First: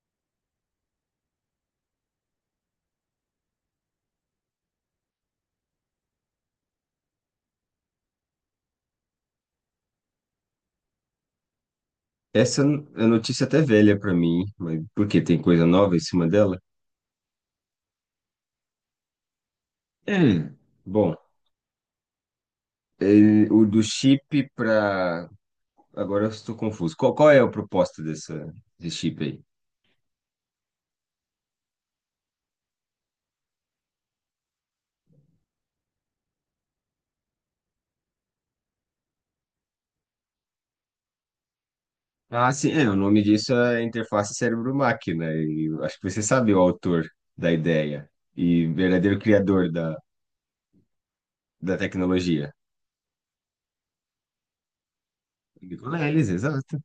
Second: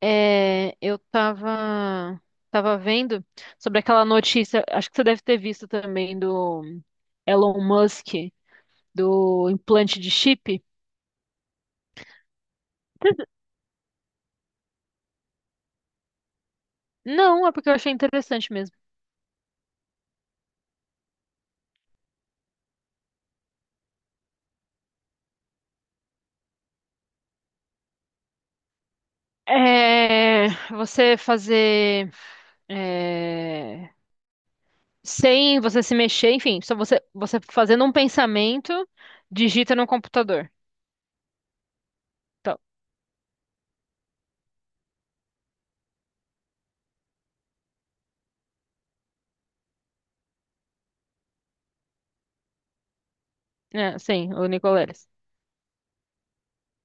É, eu tava vendo sobre aquela notícia, acho que você deve ter visto também do Elon Musk, do implante de chip. Essa é notícia até velha para mim, mas porque tem coisa nova em cima dela? Não, é porque eu achei interessante mesmo. É. Bom, o do chip para. Agora eu estou confuso. Qual é a proposta desse chip aí? É, você fazer, é, sem você se mexer, enfim, só você fazendo um pensamento, digita no computador. Ah, Então, sim, é, o nome disso é interface cérebro-máquina, e eu acho que você sabe o autor da ideia e verdadeiro criador da tecnologia. Sim, o Nicoleles. Nicola Elis, exato.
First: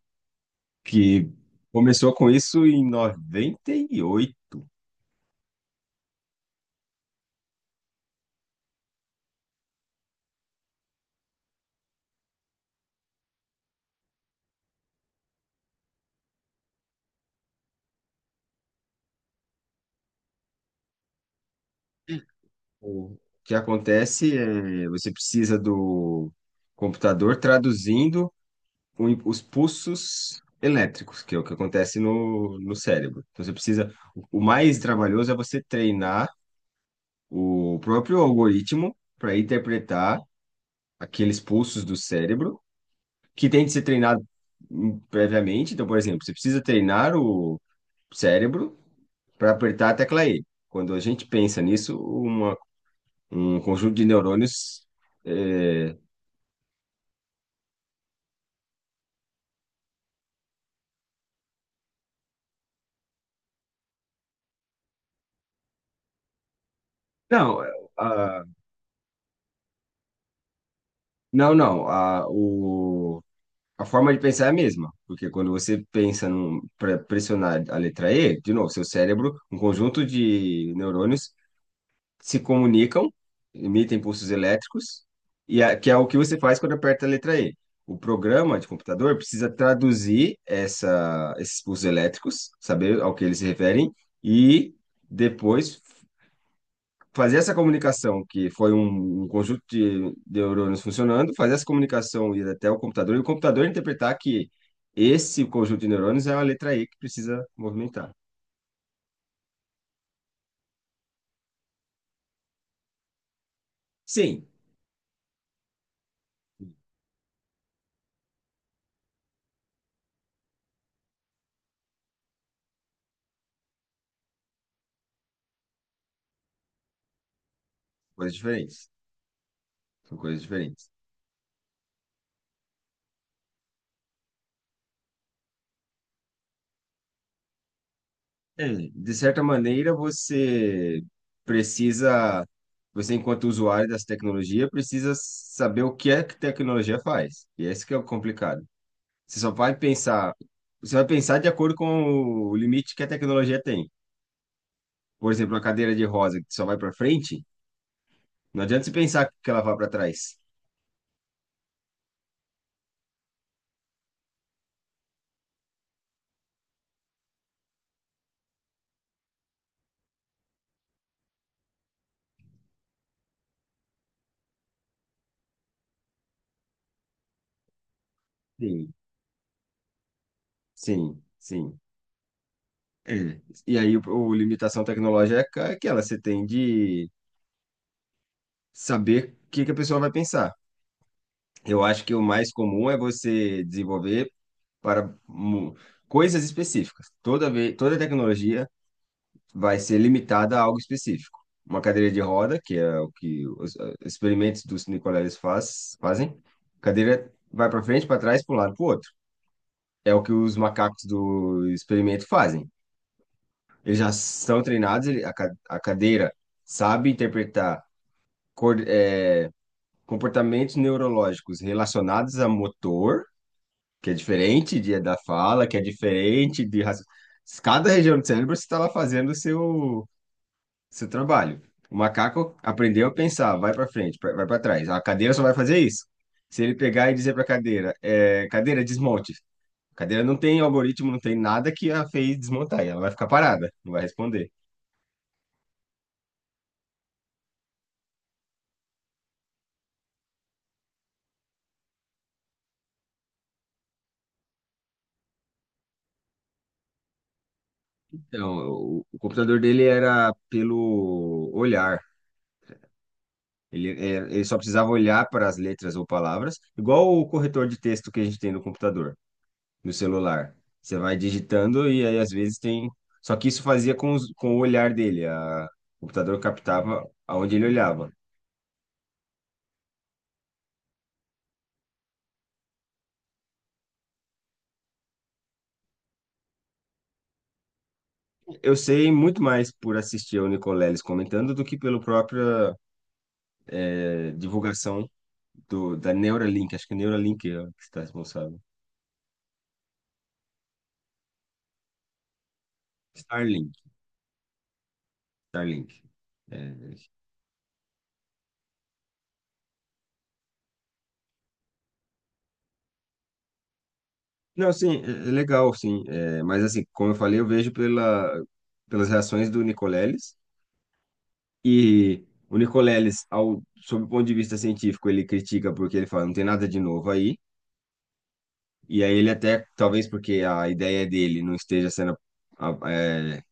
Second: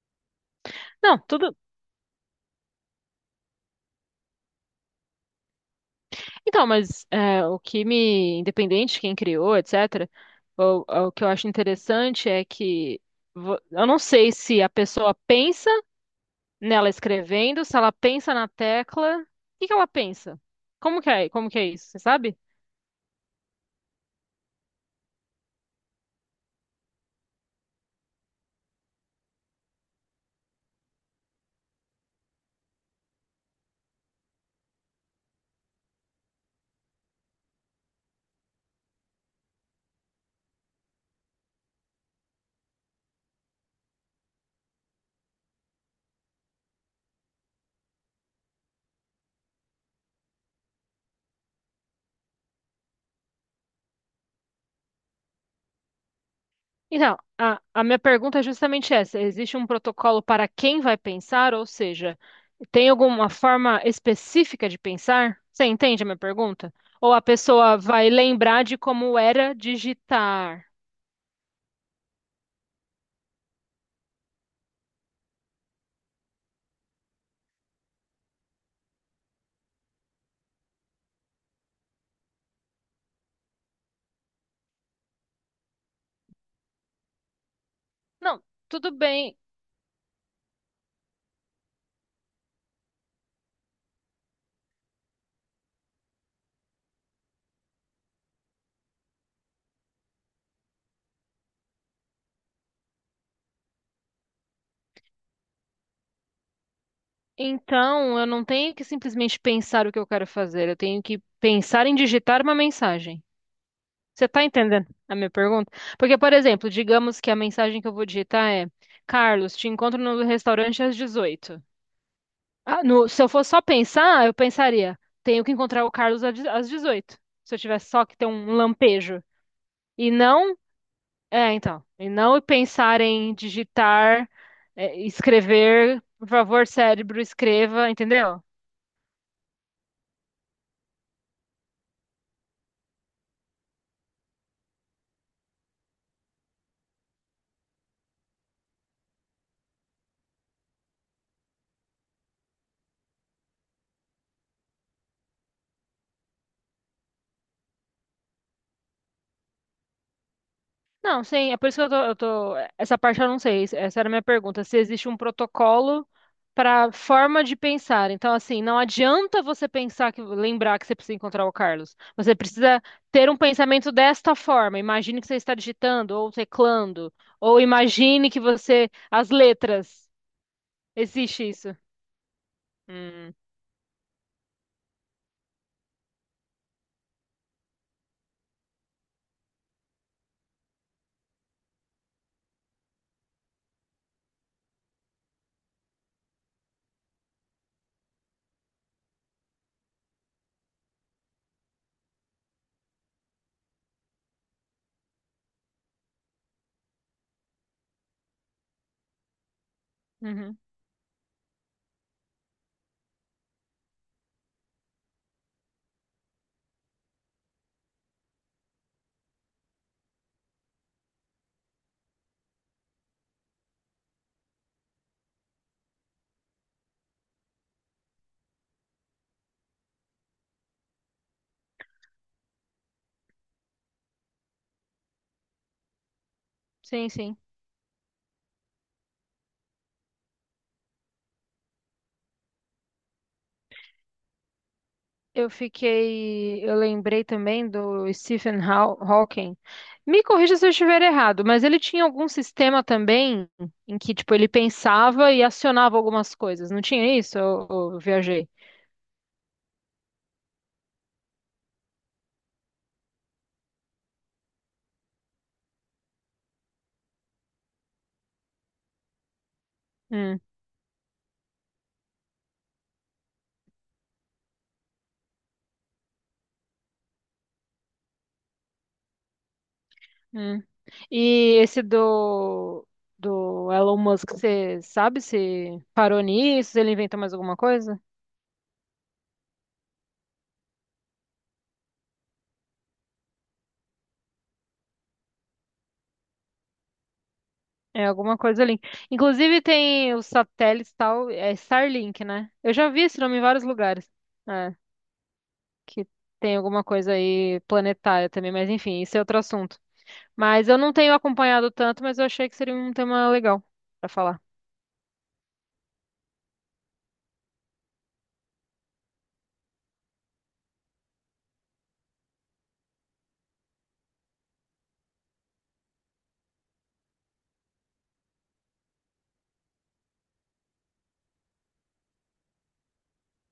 Não, Que tudo. começou com isso em 98. Então, mas independente de quem criou, etc., o que eu acho interessante é que eu não sei se a pessoa pensa nela escrevendo, se ela pensa na tecla, o que que ela pensa? Como que é isso, você sabe? O que acontece é você precisa do computador traduzindo os pulsos elétricos, que é o que acontece no cérebro. Então você precisa, o mais trabalhoso é você treinar o próprio algoritmo para interpretar aqueles pulsos do cérebro, que tem de ser treinado previamente. Então, por exemplo, você precisa treinar o cérebro para apertar a tecla E. Quando a gente pensa nisso, um conjunto de neurônios eh, Então, a minha pergunta é justamente essa: existe um protocolo para quem vai pensar, ou seja, tem alguma forma específica de pensar? Você entende a minha pergunta? Ou a Não, é, pessoa vai ah, lembrar de como era digitar? não, não. A forma de pensar é a mesma, porque quando você pensa para pressionar a letra E, de novo, seu cérebro, um conjunto de neurônios se comunicam, emitem pulsos elétricos, que é o que você faz quando aperta a letra E. O Não, programa de tudo computador bem. precisa traduzir esses pulsos elétricos, saber ao que eles se referem, e depois fazer essa comunicação, que foi um conjunto de neurônios funcionando, fazer essa comunicação ir até o computador e o computador interpretar que esse conjunto de neurônios é uma letra E que precisa movimentar. Então, eu não tenho que simplesmente pensar o que eu quero fazer, eu tenho que pensar em digitar uma mensagem. Você tá Sim, entendendo a minha pergunta? Porque, por exemplo, digamos que a mensagem que eu vou digitar é: Carlos, te encontro no restaurante às 18h. Ah, se eu fosse só pensar, eu pensaria: tenho que encontrar o Carlos às 18h. Se eu tivesse só que ter coisas um diferentes. lampejo. E São coisas não, diferentes. Então, e não pensar em digitar, escrever, por favor, cérebro, escreva, entendeu? É, de certa maneira, você precisa, você enquanto usuário dessa tecnologia, precisa saber o que é que a tecnologia faz. E esse que é o complicado. Você só vai pensar, você vai pensar de acordo com o limite que a tecnologia tem. Por exemplo, uma cadeira de rosa que só vai para frente, não adianta você pensar que ela vai para trás. Não, sim, é por isso que eu tô- essa parte eu não sei. Essa era a minha pergunta. Se existe um protocolo para forma de pensar. Então, assim, não adianta você pensar que lembrar que você precisa encontrar o Carlos. Você precisa ter um pensamento desta forma. Imagine que você está digitando ou teclando, ou imagine que você Sim, as letras. sim, Existe isso. sim. Hum. É. E aí, o limitação tecnológica é aquela, você tem de saber o que que a pessoa vai pensar. Eu acho que o mais comum é você desenvolver para mu- coisas específicas. Toda tecnologia vai ser limitada a algo específico. Uma cadeira de roda, que é o que os experimentos dos Nicoleles fazem, cadeira vai para frente, para trás, para um lado, para o outro. É o que Uhum. os macacos do experimento fazem. Eles já são treinados, a cadeira sabe interpretar cor- é, comportamentos neurológicos relacionados a motor, que é diferente da fala, que é diferente de Cada região do cérebro está lá fazendo o seu trabalho. O macaco aprendeu a pensar, vai para frente, vai para trás. A cadeira só vai fazer isso. Se ele Sim, pegar e dizer sim. para a cadeira, é, cadeira, desmonte. A cadeira não tem algoritmo, não tem nada que a fez desmontar. E ela vai ficar parada, não vai responder. Eu fiquei, eu lembrei também do Stephen Hawking. Me corrija se eu estiver errado, mas ele tinha algum sistema também em que, tipo, ele pensava e acionava algumas coisas. Não tinha isso? Eu viajei. Então, o computador dele era pelo olhar. Ele, é, ele só precisava olhar para as letras ou palavras, igual o corretor de texto que a gente tem no computador, no Hum, celular. Você vai digitando e aí às vezes tem. Só que isso fazia com, com o olhar dele. A, o computador captava aonde ele olhava. hum. E esse do Elon Musk, você sabe se parou nisso? Se ele inventou mais alguma coisa? Eu sei muito mais por assistir ao Nicoleles comentando do que pela própria divulgação da Neuralink, acho que é Neuralink é que está É alguma responsável. coisa ali. Inclusive tem os satélites tal, é Starlink, né? Eu já vi esse nome em vários Starlink, lugares. É. Starlink. Que tem É, alguma coisa aí planetária também, mas enfim, isso é outro assunto. Mas eu não tenho acompanhado tanto, mas eu achei que seria um tema legal pra falar. não, sim, é legal, sim. É, mas assim, como eu falei, eu vejo pela, pelas reações do Nicoleles. E o Nicoleles, ao, sob o ponto de vista científico, ele critica porque ele fala, não tem nada de novo aí. E aí ele até, talvez porque a ideia dele não esteja sendo a- é,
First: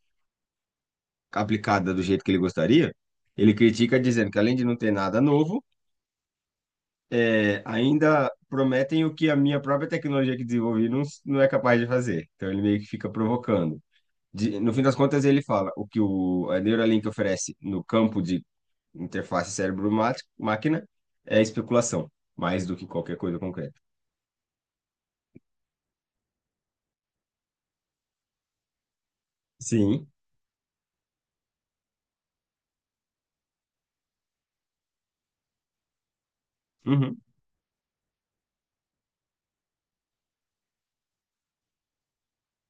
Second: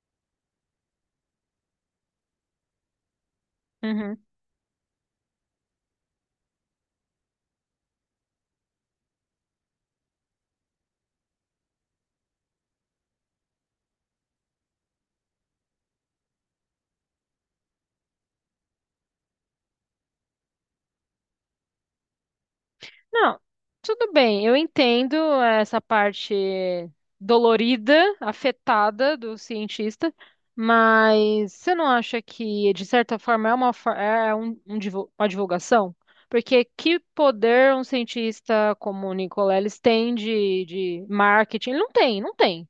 aplicada do jeito que ele gostaria, ele critica Uhum. dizendo que além de não ter nada novo, é, ainda prometem o que a minha própria tecnologia que desenvolvi não é capaz de fazer. Então ele meio que fica provocando. No fim das contas, ele fala o que a Neuralink oferece no campo de interface cérebro-máquina é especulação, mais do que qualquer coisa Não, concreta. tudo bem, eu entendo essa parte dolorida, afetada do Sim. cientista, mas você não acha que, de certa forma, é uma, for- é é um, um divu- uma divulgação? Porque que Uhum. poder um cientista como o Nicoleles tem de marketing? Ele não tem, não tem.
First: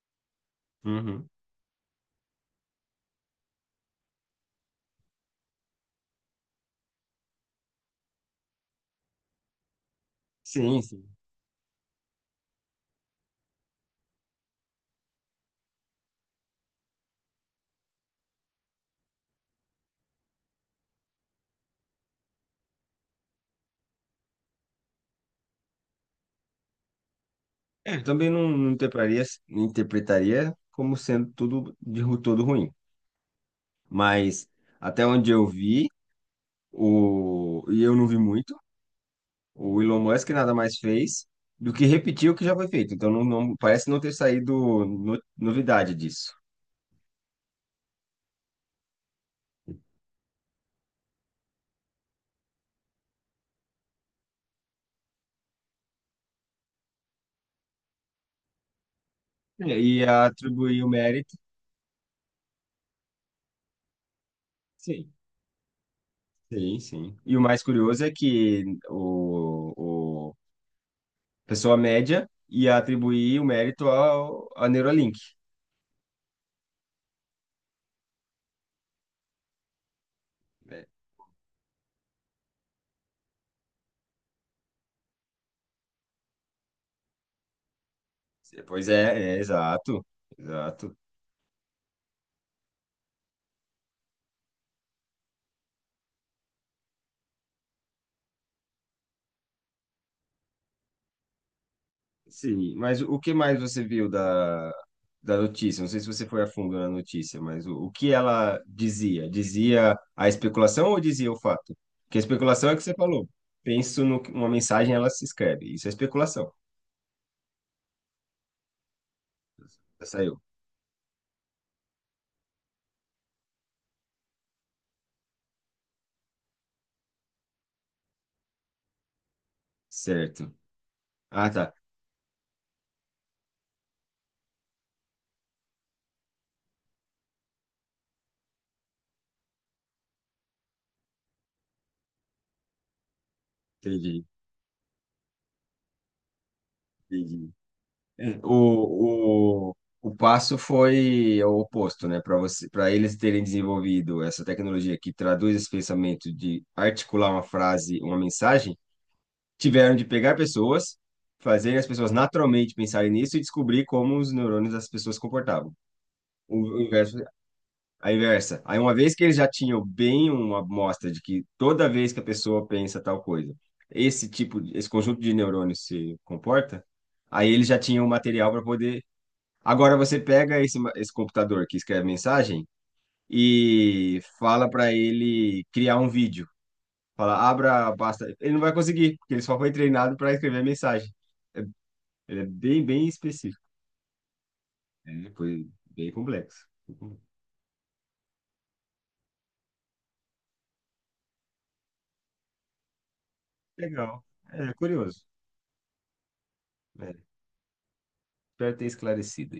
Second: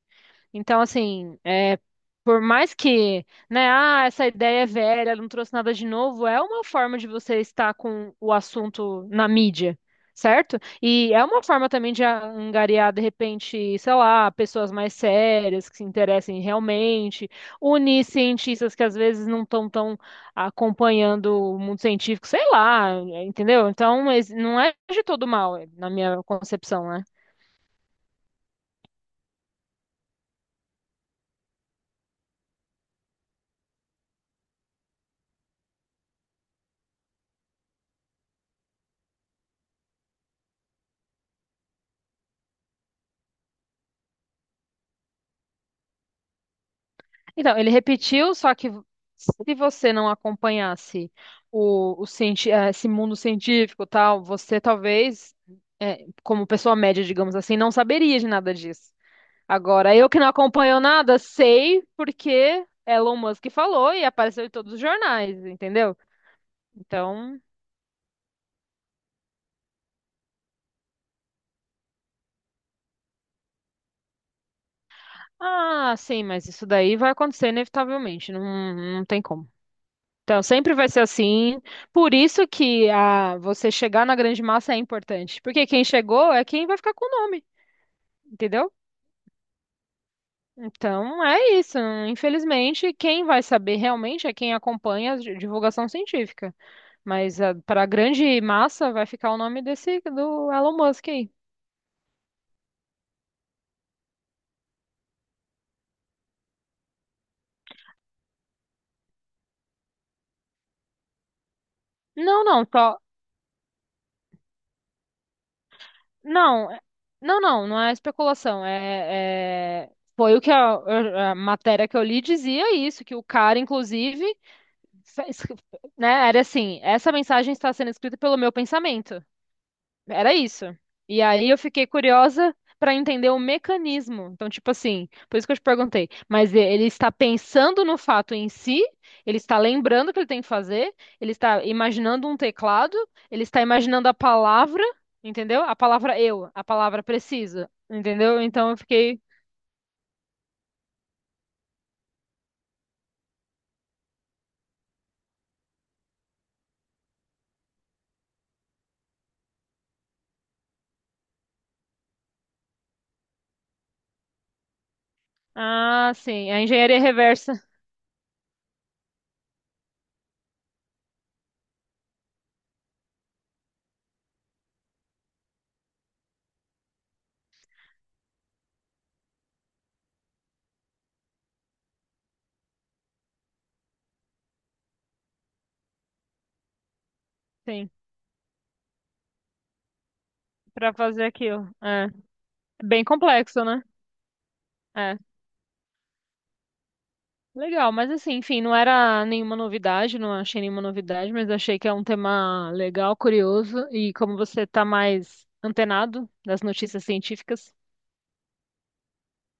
Então, Uhum. assim, por mais que, né, ah, essa ideia é velha, ela não trouxe nada de novo, é uma forma de você estar com o assunto na mídia, certo? Sim, sim. E é uma forma também de angariar, de repente, sei lá, pessoas mais sérias que se interessem realmente, unir cientistas que às vezes não estão tão acompanhando o mundo científico, sei lá, entendeu? Então, mas não é de todo mal, na minha concepção, né? É, eu também não interpretaria como sendo todo ruim. Mas até onde eu vi, o, e eu não vi muito, o Elon Musk nada mais fez do que repetir o que já foi feito. Então, parece não ter saído novidade disso. Então, ele repetiu, só que se você não acompanhasse esse mundo científico, e tal, você talvez, como pessoa média, digamos assim, não saberia de nada disso. É, Agora, e eu que não acompanho atribuir o nada, mérito. sei porque Elon Musk falou e apareceu em todos os Sim. jornais, entendeu? Sim, sim. E Então, o mais curioso é que o a pessoa média ia atribuir o mérito a Neuralink. ah, sim, mas isso daí vai acontecer inevitavelmente, não, não tem como. Então, sempre Né? vai ser assim. Por isso que você chegar na grande massa é importante. Porque quem chegou é quem vai ficar com o nome, entendeu? Pois é, é exato, exato. Então, é isso. Infelizmente, quem vai saber realmente é quem acompanha a divulgação científica. Mas para a grande massa vai ficar o nome desse do Elon Musk aí. Sim, mas o que mais você viu da notícia? Não sei se você foi a fundo na notícia, mas o que ela dizia? Dizia a especulação ou dizia o fato? Porque a Não, não, especulação é que você só. falou. Penso numa mensagem, ela se escreve. Isso é especulação. Não, não, não, não é especulação. Já Foi o saiu. que a matéria que eu li dizia isso, que o cara, inclusive. Sa- es- Né? Era assim, essa mensagem está sendo escrita pelo meu pensamento. Era Certo. isso. E aí Ah, eu tá. fiquei curiosa para entender o mecanismo. Então, tipo assim, por isso que eu te perguntei. Mas ele está pensando no fato em si, ele está lembrando o que ele tem que fazer, ele está imaginando um teclado, ele está imaginando a Entendi. palavra, entendeu? A palavra eu, a palavra Entendi. preciso, É. entendeu? Então eu fiquei, o passo foi o oposto, né? Para eles terem desenvolvido essa tecnologia que traduz esse pensamento de articular uma frase, uma mensagem tiveram de pegar pessoas, fazer as pessoas naturalmente pensarem nisso e descobrir como os neurônios das pessoas se comportavam. ah, sim, a O engenharia inverso, reversa, a inversa. Aí, uma vez que eles já tinham bem uma amostra de que toda vez que a pessoa pensa tal coisa, esse conjunto de neurônios se comporta, aí eles já tinham o material para poder. Agora você pega esse computador que escreve mensagem e fala para ele criar um vídeo. Fala, sim, abra, basta. Ele não vai conseguir, porque ele só foi treinado para escrever para mensagem. fazer aquilo. É Ele é bem, bem bem específico. complexo, né? É. É, foi bem complexo. Legal, mas assim, enfim, não era nenhuma novidade, não achei nenhuma novidade, mas achei que é um tema legal, curioso, e Legal. como você É está curioso. mais antenado das notícias É, científicas, espero ter esclarecido.